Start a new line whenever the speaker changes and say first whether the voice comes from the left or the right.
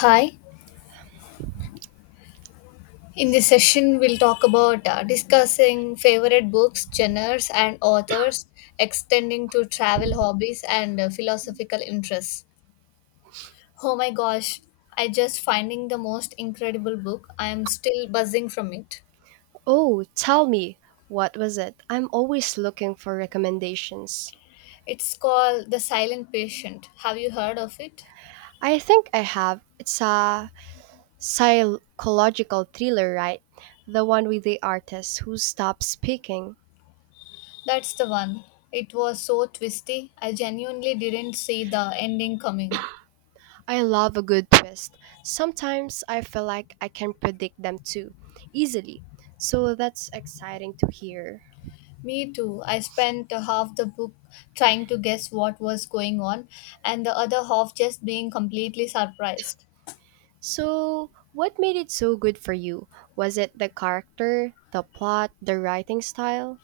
left: Hi. In this session, we'll talk about discussing favorite books, genres, and authors, extending to travel hobbies and philosophical interests. Oh my gosh, I just finding the most incredible book. I am still buzzing from it.
right: Oh, tell me, what was it? I'm always looking for recommendations.
left: It's called The Silent Patient. Have you heard of it?
right: I think I have. It's a psychological thriller, right? The one with the artist who stops speaking.
left: That's the one. It was so twisty. I genuinely didn't see the ending coming.
right: I love a good twist. Sometimes I feel like I can predict them too easily. So that's exciting to hear.
left: Me too. I spent half the book trying to guess what was going on, and the other half just being completely surprised.
right: So, what made it so good for you? Was it the character, the plot, the writing style?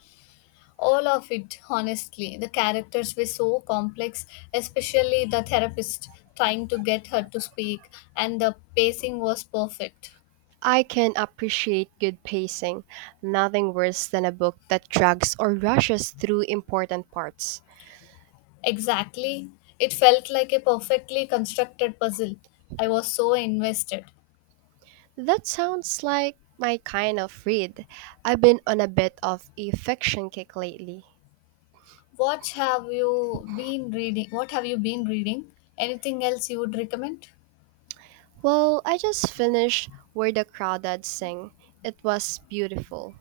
left: All of it, honestly. The characters were so complex, especially the therapist trying to get her to speak, and the pacing was perfect.
right: I can appreciate good pacing, nothing worse than a book that drags or rushes through important parts.
left: Exactly. It felt like a perfectly constructed puzzle. I was so invested.
right: That sounds like my kind of read. I've been on a bit of a fiction kick lately.
left: What have you been reading? Anything else you would recommend?
right: Well, I just finished Where the Crawdads Sing. It was beautiful.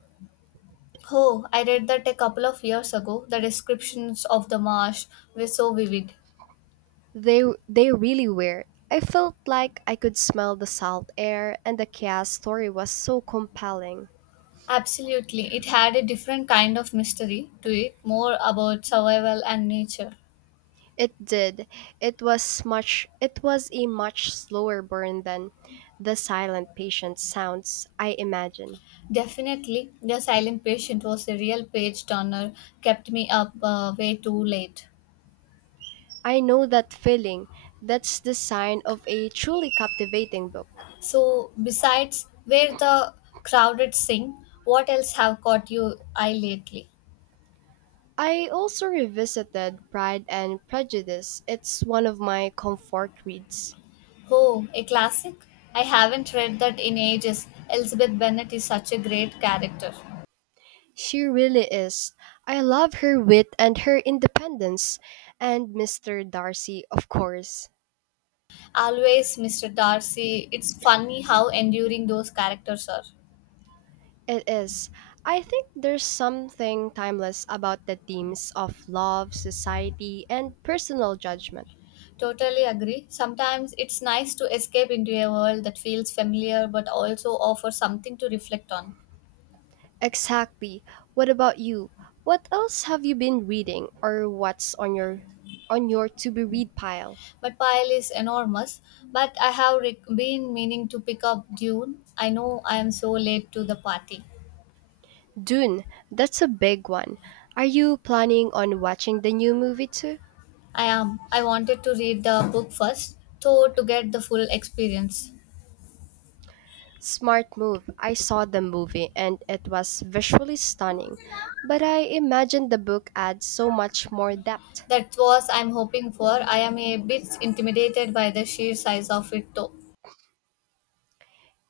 left: Oh, I read that a couple of years ago. The descriptions of the marsh were so vivid.
right: They really were. I felt like I could smell the salt air and the chaos story was so compelling.
left: Absolutely, it had a different kind of mystery to it, more about survival and nature.
right: It did. It was a much slower burn than the silent patient sounds, I imagine.
left: Definitely, The Silent Patient was a real page turner, kept me up way too late.
right: I know that feeling. That's the sign of a truly captivating book.
left: So, besides where the crowded sing, what else have caught your eye lately?
right: I also revisited Pride and Prejudice. It's one of my comfort reads.
left: Oh, a classic? I haven't read that in ages. Elizabeth Bennet is such a great character.
right: She really is. I love her wit and her independence. And Mr. Darcy, of course.
left: Always Mr. Darcy. It's funny how enduring those characters are.
right: It is. I think there's something timeless about the themes of love, society, and personal judgment.
left: Totally agree. Sometimes it's nice to escape into a world that feels familiar but also offers something to reflect on.
right: Exactly. What about you? What else have you been reading or what's on your to be read pile?
left: My pile is enormous, but I have been meaning to pick up Dune. I know I am so late to the party.
right: Dune, that's a big one. Are you planning on watching the new movie too?
left: I am. I wanted to read the book first, though, to get the full experience.
right: Smart move. I saw the movie and it was visually stunning, but I imagine the book adds so much more depth.
left: That was I'm hoping for. I am a bit intimidated by the sheer size of it, though.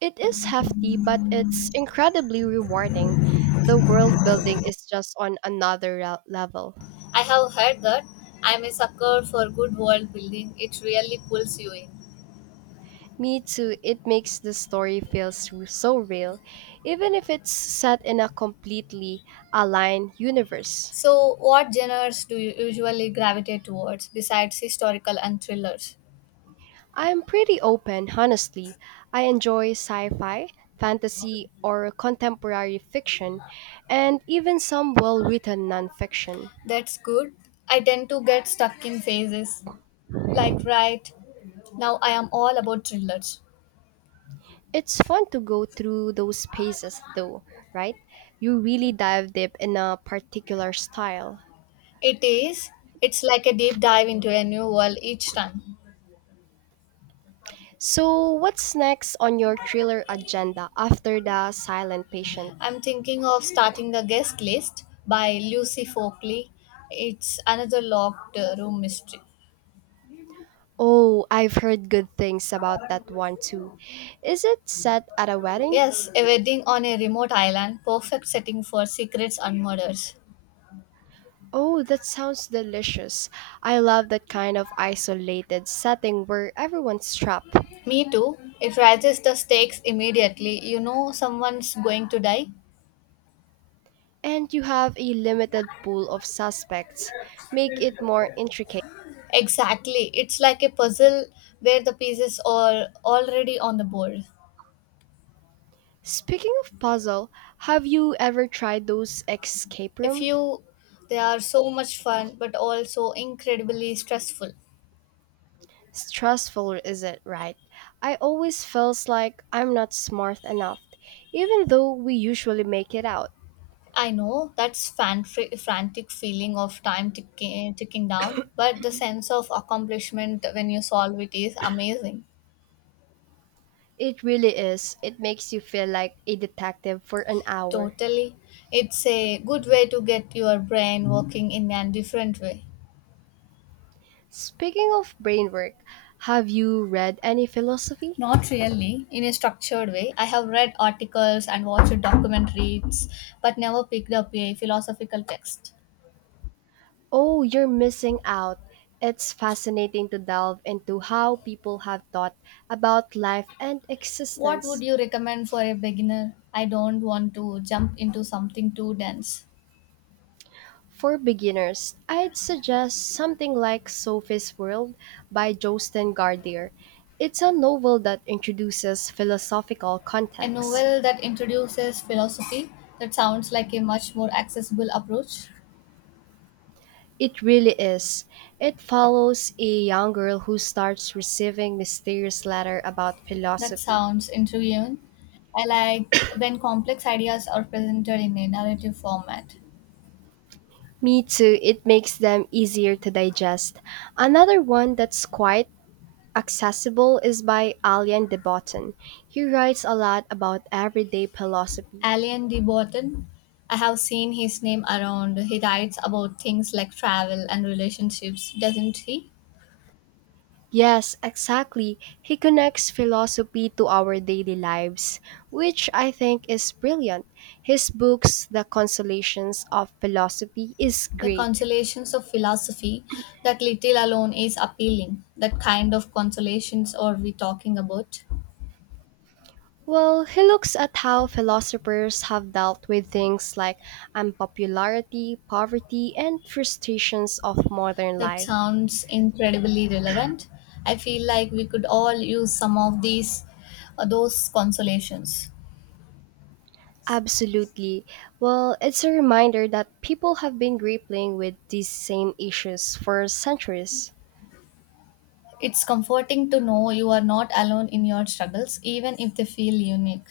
right: It is hefty, but it's incredibly rewarding. The world building is just on another level.
left: I have heard that. I'm a sucker for good world building. It really pulls you in.
right: Me too, it makes the story feel so real, even if it's set in a completely aligned universe.
left: So, what genres do you usually gravitate towards besides historical and thrillers?
right: I'm pretty open, honestly. I enjoy sci fi, fantasy, or contemporary fiction, and even some well written nonfiction.
left: That's good. I tend to get stuck in phases. Like, right now, I am all about thrillers.
right: It's fun to go through those phases though, right? You really dive deep in a particular style.
left: It is. It's like a deep dive into a new world each time.
right: So, what's next on your thriller agenda after The Silent Patient?
left: I'm thinking of starting a guest list by Lucy Folkley. It's another locked room mystery.
right: Oh, I've heard good things about that one too. Is it set at a wedding?
left: Yes, a wedding on a remote island, perfect setting for secrets and murders.
right: Oh, that sounds delicious. I love that kind of isolated setting where everyone's trapped
left: Me too. It raises the stakes immediately. You know someone's going to die.
right: and you have a limited pool of suspects. Make it more intricate.
left: Exactly. It's like a puzzle where the pieces are already on the board.
right: Speaking of puzzle, have you ever tried those escape
left: If
right: room?
left: you they are so much fun but also incredibly stressful.
right: Stressful, is it right? I always feels like I'm not smart enough, even though we usually make it out.
left: I know that's frantic feeling of time ticking, ticking down, but the sense of accomplishment when you solve it is amazing.
right: It really is. It makes you feel like a detective for an hour.
left: Totally. It's a good way to get your brain working in a different way.
right: Speaking of brain work, have you read any philosophy?
left: Not really in a structured way. I have read articles and watched documentaries, but never picked up a philosophical text.
right: Oh, you're missing out. It's fascinating to delve into how people have thought about life and
left: What would
right: existence.
left: you recommend for a beginner? I don't want to jump into something too dense.
right: For beginners, I'd suggest something like Sophie's World by Josten Gardier. It's a novel that introduces philosophical
left: A
right: context.
left: novel that introduces philosophy that sounds like a much more accessible approach.
right: It really is. It follows a young girl who starts receiving mysterious letters about
left: That
right: philosophy.
left: sounds intriguing. I like when complex ideas are presented in a narrative format.
right: Me too, it makes them easier to digest. Another one that's quite accessible is by Alain de Botton. He writes a lot about everyday philosophy.
left: Alien de Botton, I have seen his name around. He writes about things like travel and relationships, doesn't he?
right: Yes, exactly. He connects philosophy to our daily lives, which I think is brilliant. His books, The Consolations of Philosophy, is
left: The
right: great.
left: consolations of philosophy, that little alone is appealing. That kind of consolations are we talking about?
right: Well, he looks at how philosophers have dealt with things like unpopularity, poverty, and frustrations of modern
left: That
right: life.
left: sounds incredibly relevant. I feel like we could all use some of these, those consolations.
right: Absolutely. Well, it's a reminder that people have been grappling with these same issues for centuries.
left: It's comforting to know you are not alone in your struggles, even if they feel unique.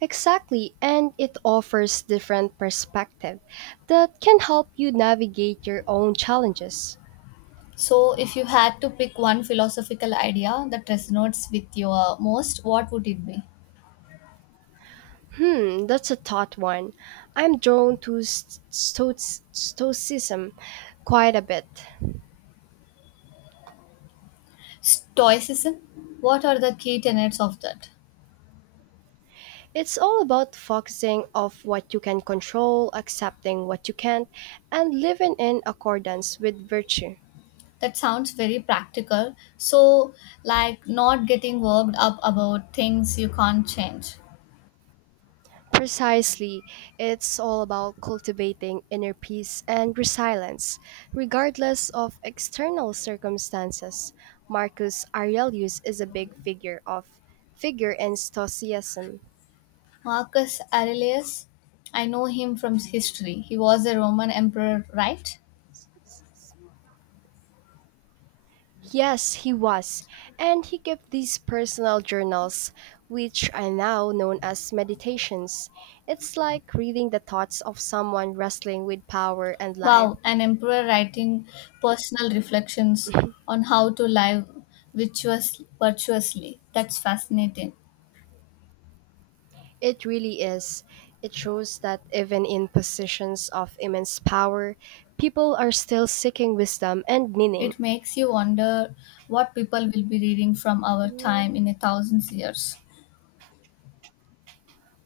right: Exactly, and it offers different perspective that can help you navigate your own challenges.
left: So, if you had to pick one philosophical idea that resonates with you most, what would it be?
right: Hmm, that's a tough one. I'm drawn to stoicism quite a bit.
left: Stoicism? What are the key tenets of that?
right: It's all about focusing of what you can control, accepting what you can't, and living in accordance with virtue.
left: That sounds very practical. So, like not getting worked up about things you can't change.
right: Precisely. It's all about cultivating inner peace and resilience, regardless of external circumstances. Marcus Aurelius is a big figure of figure in Stoicism.
left: Marcus Aurelius, I know him from history. He was a Roman emperor, right?
right: Yes, he was, and he kept these personal journals, which are now known as meditations. It's like reading the thoughts of someone wrestling with power and life.
left: Wow, an emperor writing personal reflections on how to live virtuously. That's fascinating.
right: It really is. It shows that even in positions of immense power, people are still seeking wisdom and meaning.
left: It makes you wonder what people will be reading from our time in a thousand years.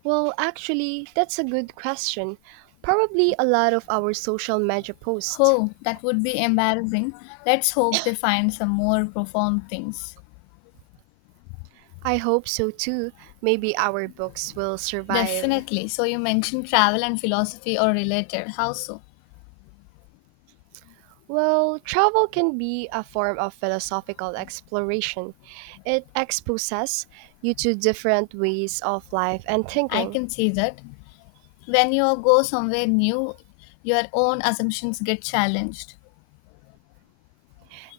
right: Well, actually, that's a good question. Probably a lot of our social media posts.
left: Oh, that would be embarrassing. Let's hope they find some more profound things.
right: I hope so too. Maybe our books will survive.
left: Definitely. So you mentioned travel and philosophy are related. How so?
right: Well, travel can be a form of philosophical exploration. It exposes you to different ways of life and
left: I
right: thinking.
left: can see that. When you go somewhere new, your own assumptions get challenged.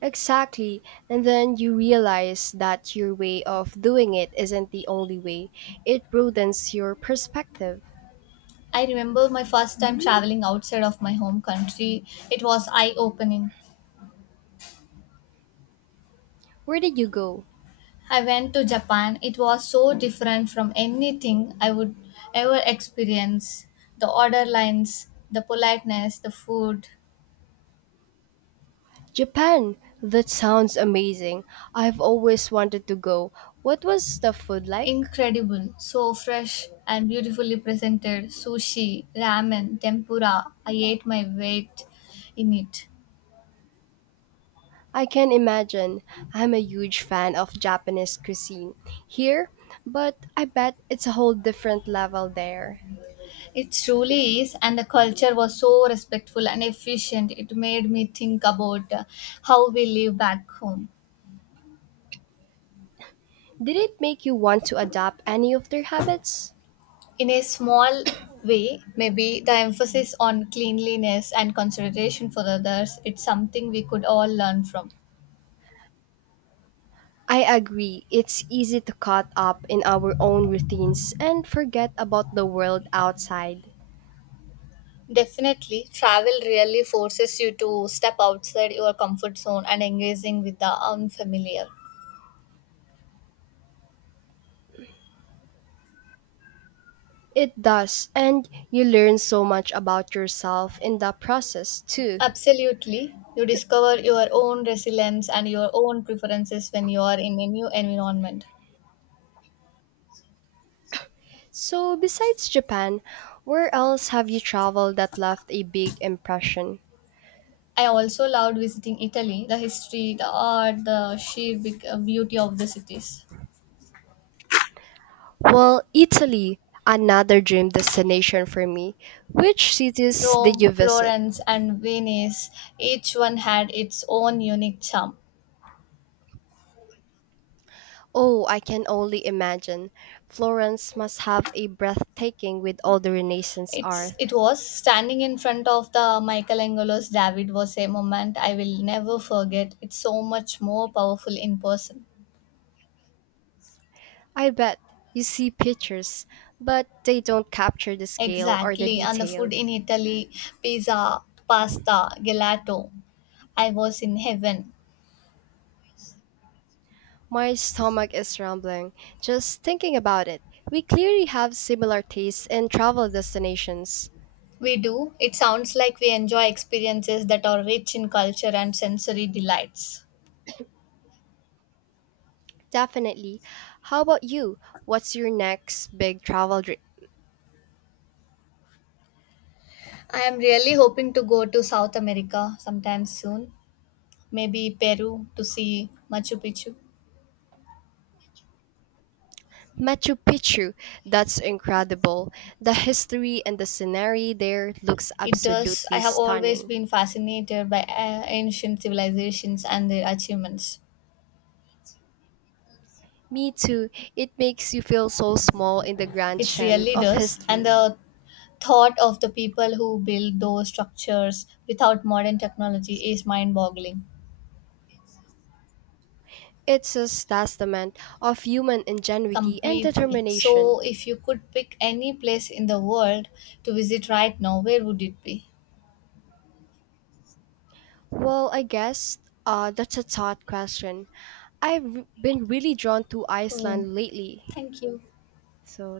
right: Exactly. And then you realize that your way of doing it isn't the only way. It broadens your perspective.
left: I remember my first time traveling outside of my home country. It was eye opening.
right: Where did you go?
left: I went to Japan. It was so different from anything I would ever experience. The order lines, the politeness, the food.
right: Japan. That sounds amazing. I've always wanted to go. What was the food like?
left: Incredible. So fresh and beautifully presented. Sushi, ramen, tempura. I ate my weight in it.
right: I can imagine. I'm a huge fan of Japanese cuisine here, but I bet it's a whole different level there.
left: It truly is, and the culture was so respectful and efficient. It made me think about how we live back home.
right: Did it make you want to adopt any of their habits?
left: In a small way, maybe the emphasis on cleanliness and consideration for others, it's something we could all learn from.
right: I agree. It's easy to caught up in our own routines and forget about the world outside.
left: Definitely, travel really forces you to step outside your comfort zone and engaging with the unfamiliar.
right: It does, and you learn so much about yourself in the process too.
left: Absolutely. You discover your own resilience and your own preferences when you are in a new environment.
right: So, besides Japan, where else have you traveled that left a big impression?
left: I also loved visiting Italy, the history, the art, the sheer beauty of the cities.
right: Well, Italy, another dream destination for me. Which cities did
left: Rome,
right: you visit?
left: Florence, and Venice, each one had its own unique charm.
right: Oh, I can only imagine. Florence must have a breathtaking with all the Renaissance
left: It's,
right: art.
left: it was standing in front of the Michelangelo's David was a moment I will never forget. It's so much more powerful in person.
right: I bet you see pictures, but they don't capture the scale or the
left: Exactly, and the food
right: detail.
left: in Italy pizza, pasta, gelato. I was in heaven.
right: My stomach is rumbling just thinking about it. We clearly have similar tastes in travel destinations.
left: We do. It sounds like we enjoy experiences that are rich in culture and sensory delights.
right: Definitely. How about you? What's your next big travel dream?
left: I am really hoping to go to South America sometime soon, maybe Peru to see Machu Picchu.
right: Machu Picchu. That's incredible. The history and the scenery there looks
left: It does. I
right: absolutely
left: have always
right: stunning.
left: been fascinated by ancient civilizations and their achievements.
right: Me too. It makes you feel so small in the grand
left: It
right: sham
left: really
right: of
left: does. And
right: history.
left: the thought of the people who built those structures without modern technology is mind boggling.
right: It's a testament of human ingenuity and
left: Completely. So,
right: determination.
left: if you could pick any place in the world to visit right now, where would it be?
right: Well, I guess that's a thought question. I've been really drawn to
left: Oh,
right: Iceland lately.
left: thank you.
right: So,